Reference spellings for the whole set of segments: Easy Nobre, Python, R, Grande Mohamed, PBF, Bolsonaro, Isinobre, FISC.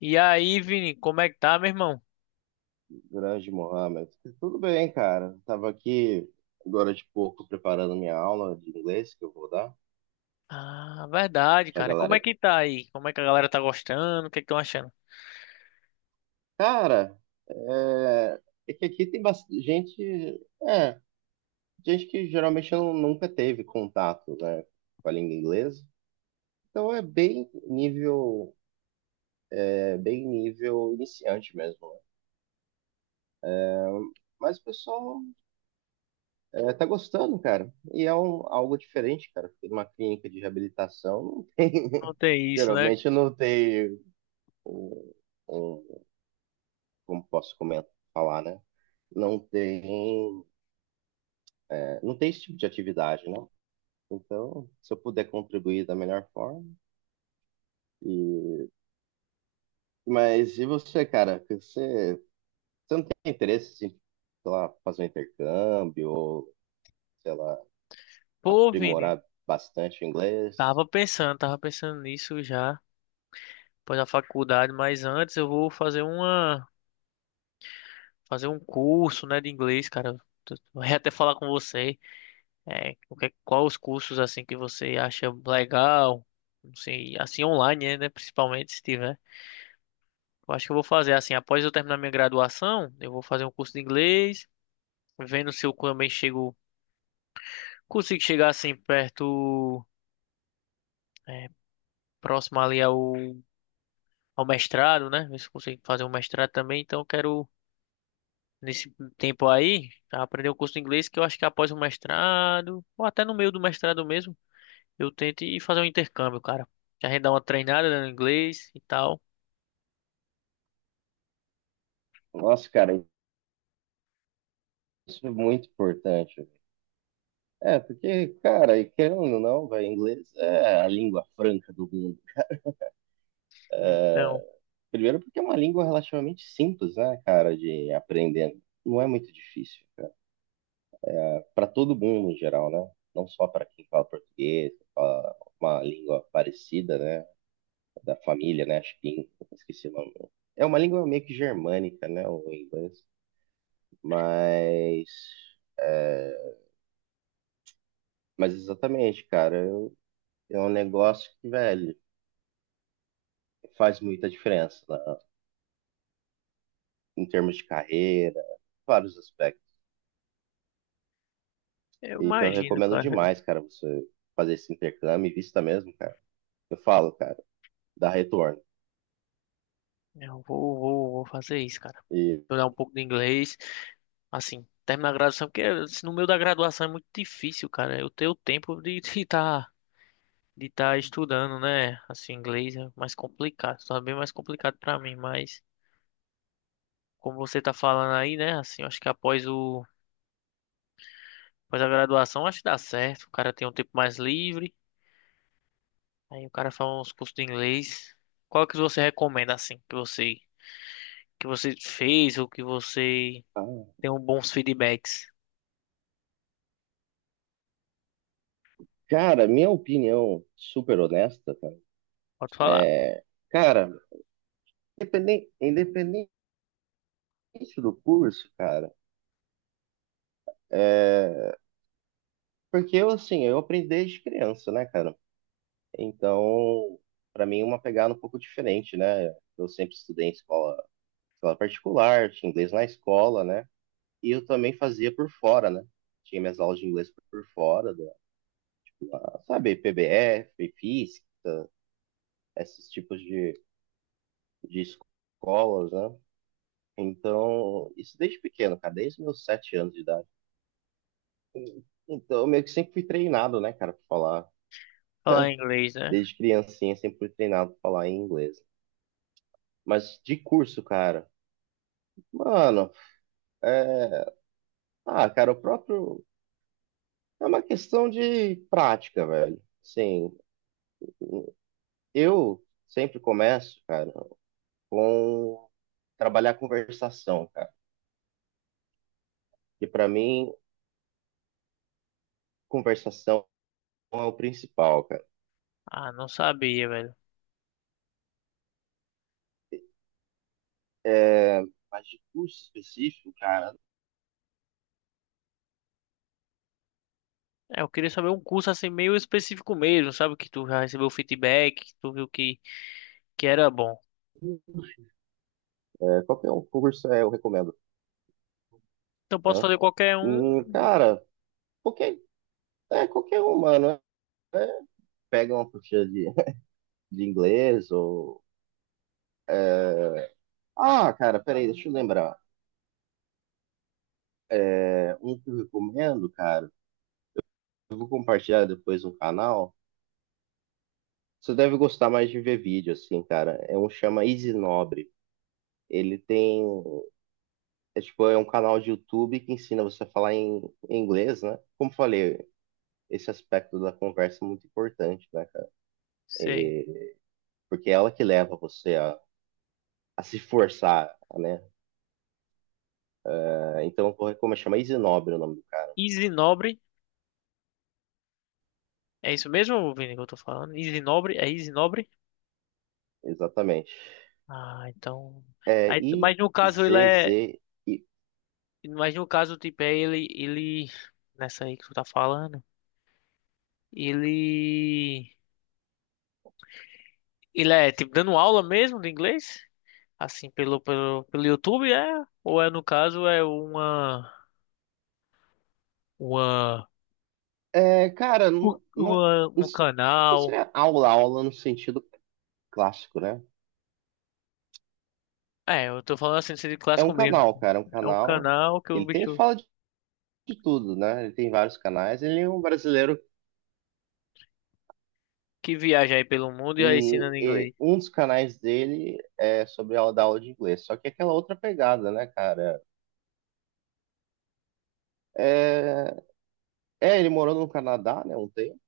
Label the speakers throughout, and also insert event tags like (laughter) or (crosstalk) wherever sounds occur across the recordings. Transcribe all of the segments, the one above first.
Speaker 1: E aí, Vini, como é que tá, meu irmão?
Speaker 2: Grande Mohamed. Tudo bem, cara. Tava aqui agora de pouco preparando minha aula de inglês que eu vou dar
Speaker 1: Ah, verdade,
Speaker 2: pra
Speaker 1: cara. Como
Speaker 2: galera.
Speaker 1: é
Speaker 2: Aqui.
Speaker 1: que tá aí? Como é que a galera tá gostando? O que é que estão achando?
Speaker 2: Cara, é, é que aqui tem bastante gente, gente que geralmente não, nunca teve contato, né, com a língua inglesa. Então é bem é bem nível iniciante mesmo, né? Mas o pessoal tá gostando, cara. E é algo diferente, cara. Fiquei numa clínica de reabilitação, não tem.
Speaker 1: Não
Speaker 2: (laughs)
Speaker 1: tem isso, né?
Speaker 2: Geralmente não tem um, um- como posso comentar, falar, né? Não tem, não tem esse tipo de atividade, né? Então, se eu puder contribuir da melhor forma. E, mas e você, cara? Você não tem interesse em, sei lá, fazer um intercâmbio ou, sei lá,
Speaker 1: Pô, Vini,
Speaker 2: aprimorar bastante o inglês?
Speaker 1: tava pensando nisso já, depois da faculdade, mas antes eu vou fazer um curso, né, de inglês, cara. Eu ia até falar com você, o qual os cursos, assim, que você acha legal, não sei, assim, online, né, principalmente, se tiver. Eu acho que eu vou fazer, assim, após eu terminar minha graduação, eu vou fazer um curso de inglês, vendo se eu também chego, consigo chegar assim perto, é, próximo ali ao mestrado, né? Ver se eu consigo fazer um mestrado também. Então, eu quero, nesse tempo aí, aprender um curso de inglês que eu acho que após o mestrado, ou até no meio do mestrado mesmo, eu tento ir fazer um intercâmbio, cara. Já gente dá uma treinada, né, no inglês e tal.
Speaker 2: Nossa, cara, isso é muito importante. É, porque, cara, e querendo ou não, vai, inglês é a língua franca do mundo.
Speaker 1: Então,
Speaker 2: Primeiro porque é uma língua relativamente simples, né, cara, de aprender. Não é muito difícil, cara. Para todo mundo em geral, né? Não só para quem fala português, quem fala uma língua parecida, né, da família, né, acho que esqueci o nome. É uma língua meio que germânica, né, o inglês, mas é, mas exatamente, cara, é um negócio que, velho, faz muita diferença, né, em termos de carreira, vários aspectos.
Speaker 1: eu
Speaker 2: Então, eu
Speaker 1: imagino,
Speaker 2: recomendo
Speaker 1: cara.
Speaker 2: demais, cara, você fazer esse intercâmbio e vista mesmo, cara. Eu falo, cara, dá retorno.
Speaker 1: Eu vou fazer isso, cara.
Speaker 2: E,
Speaker 1: Estudar um pouco de inglês, assim, terminar a graduação, porque assim, no meio da graduação é muito difícil, cara. Eu ter o tempo de (laughs) estar de tá estudando, né? Assim, inglês é mais complicado, só é bem mais complicado pra mim, mas como você tá falando aí, né? Assim, eu acho que após a graduação, acho que dá certo. O cara tem um tempo mais livre, aí o cara faz uns cursos de inglês. Qual que você recomenda assim, que você fez ou que você
Speaker 2: ah,
Speaker 1: tem um bons feedbacks?
Speaker 2: cara, minha opinião super honesta, cara,
Speaker 1: Pode falar.
Speaker 2: é, cara, independente do curso, cara, é, porque eu, assim, eu aprendi desde criança, né, cara? Então, pra mim, é uma pegada um pouco diferente, né? Eu sempre estudei em escola particular, tinha inglês na escola, né? E eu também fazia por fora, né? Tinha minhas aulas de inglês por fora, da, sabe, PBF, FISC, esses tipos de escolas, né? Então, isso desde pequeno, cara, desde os meus sete anos de idade. Então, eu meio que sempre fui treinado, né, cara, pra falar.
Speaker 1: Falar em inglês, né?
Speaker 2: Desde criancinha, sempre fui treinado pra falar em inglês. Mas de curso, cara, mano, é... ah, cara, o próprio. É uma questão de prática, velho. Sim, eu sempre começo, cara, com trabalhar a conversação, cara. E para mim, conversação é o principal, cara.
Speaker 1: Ah, não sabia, velho.
Speaker 2: É, mas de curso específico, cara,
Speaker 1: É, eu queria saber um curso assim meio específico mesmo, sabe? Que tu já recebeu feedback, que tu viu que era bom.
Speaker 2: é, qualquer um curso eu recomendo.
Speaker 1: Então posso
Speaker 2: Né?
Speaker 1: fazer qualquer um.
Speaker 2: Cara, qualquer, qualquer um, mano. É, pega uma apostila de, (laughs) de inglês ou. Ah, cara, peraí, deixa eu lembrar. É, um que eu recomendo, cara, eu vou compartilhar depois no canal. Você deve gostar mais de ver vídeo, assim, cara. É um chama Easy Nobre. Ele tem É tipo, é um canal de YouTube que ensina você a falar em inglês, né? Como eu falei, esse aspecto da conversa é muito importante, né, cara?
Speaker 1: Sei.
Speaker 2: Porque é ela que leva você a se forçar, né? Ah, então, eu vou recomendar, chama Isinobre o nome do cara.
Speaker 1: Easy Nobre. É isso mesmo, Vini, que eu tô falando? Easy Nobre? É Easy Nobre?
Speaker 2: Exatamente.
Speaker 1: Ah, então.
Speaker 2: É
Speaker 1: Aí, mas no caso ele é.
Speaker 2: I-Z-Z.
Speaker 1: Mas no caso, tipo, é ele. Ele. Nessa aí que tu tá falando. Ele. Ele é, tipo, dando aula mesmo de inglês? Assim, pelo YouTube, é? Ou é no caso, é uma,
Speaker 2: É, cara,
Speaker 1: um
Speaker 2: não
Speaker 1: canal.
Speaker 2: seria aula no sentido clássico, né?
Speaker 1: É, eu tô falando assim, de clássico mesmo.
Speaker 2: É um
Speaker 1: É um
Speaker 2: canal.
Speaker 1: canal que o
Speaker 2: Ele tem,
Speaker 1: bicho
Speaker 2: fala de tudo, né? Ele tem vários canais. Ele é um brasileiro.
Speaker 1: que viaja aí pelo mundo e aí ensina
Speaker 2: E
Speaker 1: inglês.
Speaker 2: um dos canais dele é sobre a da aula de inglês. Só que é aquela outra pegada, né, cara? É, ele morou no Canadá, né, um tempo.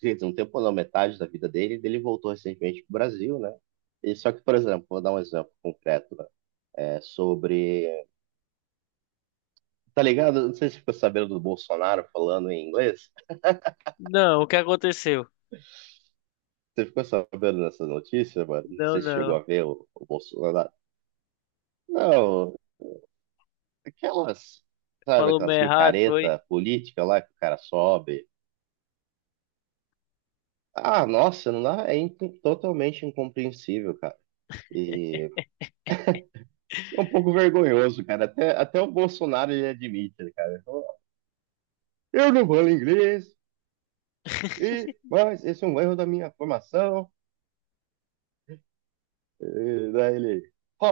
Speaker 2: Quer dizer, um tempo não, metade da vida dele. Ele voltou recentemente pro Brasil, né? E só que, por exemplo, vou dar um exemplo concreto, né? É sobre. Tá ligado? Não sei se você ficou sabendo do Bolsonaro falando em inglês.
Speaker 1: Não, o que aconteceu?
Speaker 2: Você ficou sabendo dessa notícia, mano? Não
Speaker 1: Não,
Speaker 2: sei se chegou a
Speaker 1: não.
Speaker 2: ver o Bolsonaro. Não, aquelas, sabe,
Speaker 1: Falou meio
Speaker 2: aquelas
Speaker 1: errado, foi?
Speaker 2: micareta política lá que o cara sobe. Ah, nossa, não dá, é totalmente incompreensível, cara. E é um pouco vergonhoso, cara. Até o Bolsonaro ele admite, né, cara. Eu não falo inglês, mas esse é um erro da minha formação. E daí ele ó,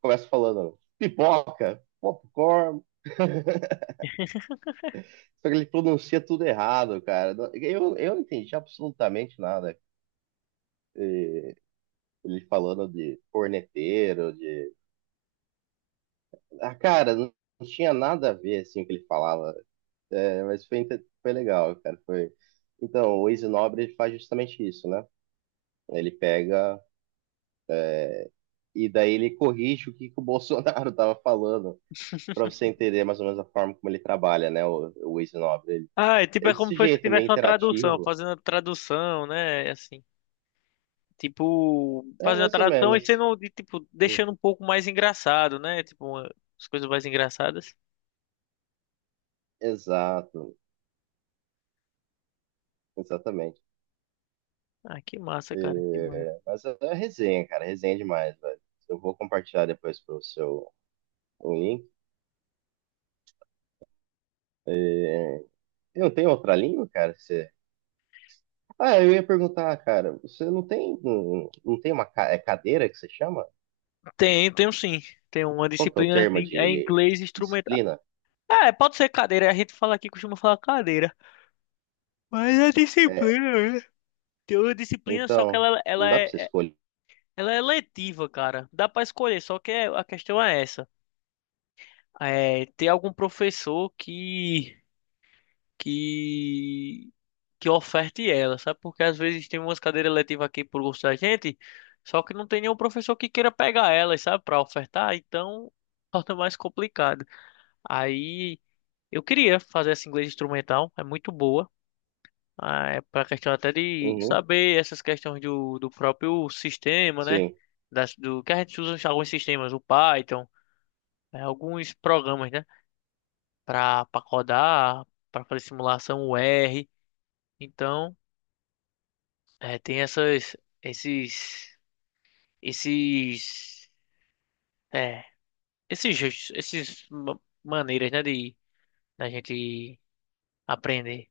Speaker 2: começa falando pipoca, popcorn. (laughs) Só que ele pronuncia tudo errado, cara. Eu não entendi absolutamente nada. Ele falando de corneteiro, de. Ah, cara, não tinha nada a ver, assim, o que ele falava. É, mas foi, foi legal, cara. Foi... Então, o Easy Nobre faz justamente isso, né? Ele pega e daí ele corrige o que o Bolsonaro (laughs) tava falando, para você
Speaker 1: (laughs)
Speaker 2: entender mais ou menos a forma como ele trabalha, né? O Easy Nobre. Ele,
Speaker 1: Ah, é tipo,
Speaker 2: é
Speaker 1: é como
Speaker 2: desse
Speaker 1: se fosse-
Speaker 2: jeito, meio
Speaker 1: tivesse uma tradução,
Speaker 2: interativo.
Speaker 1: fazendo a tradução, né? Assim, tipo,
Speaker 2: É,
Speaker 1: fazendo a
Speaker 2: mais ou
Speaker 1: tradução
Speaker 2: menos.
Speaker 1: e sendo, de, tipo, deixando um pouco mais engraçado, né? Tipo, uma- as coisas mais engraçadas.
Speaker 2: Exato, exatamente.
Speaker 1: Ah, que massa, cara, que massa.
Speaker 2: É, mas é resenha, cara, resenha demais, velho. Eu vou compartilhar depois pro seu o link. E não tem outra língua, cara? Que você... Ah, eu ia perguntar, cara, você não tem uma cadeira que você chama?
Speaker 1: Tem, tem um sim. Tem uma
Speaker 2: Qual que é o
Speaker 1: disciplina
Speaker 2: termo
Speaker 1: de é
Speaker 2: de
Speaker 1: inglês instrumental.
Speaker 2: disciplina?
Speaker 1: É, pode ser cadeira. A gente fala aqui, costuma falar cadeira. Mas é
Speaker 2: É,
Speaker 1: disciplina, né? Tem uma disciplina, só que
Speaker 2: então,
Speaker 1: ela
Speaker 2: não dá pra
Speaker 1: é,
Speaker 2: você escolher.
Speaker 1: ela é letiva, cara. Dá pra escolher, só que é- a questão é essa. É, tem algum professor que, que oferte ela, sabe? Porque às vezes tem umas cadeiras letivas aqui por gosto da gente, só que não tem nenhum professor que queira pegar elas, sabe? Pra ofertar, então torna mais complicado. Aí eu queria fazer essa inglês instrumental, é muito boa. Ah, é para questão até de
Speaker 2: Uhum,
Speaker 1: saber essas questões do próprio sistema, né?
Speaker 2: sim.
Speaker 1: Das, do que a gente usa em alguns sistemas, o Python, alguns programas, né? Para codar, para fazer simulação, o R. Então, tem essas, esses, esses, é, esses, esses ma- maneiras, né? De da gente aprender.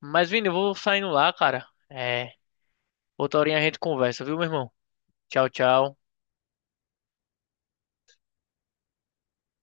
Speaker 1: Mas, Vini, eu vou saindo lá, cara. É, outra horinha a gente conversa, viu, meu irmão? Tchau, tchau.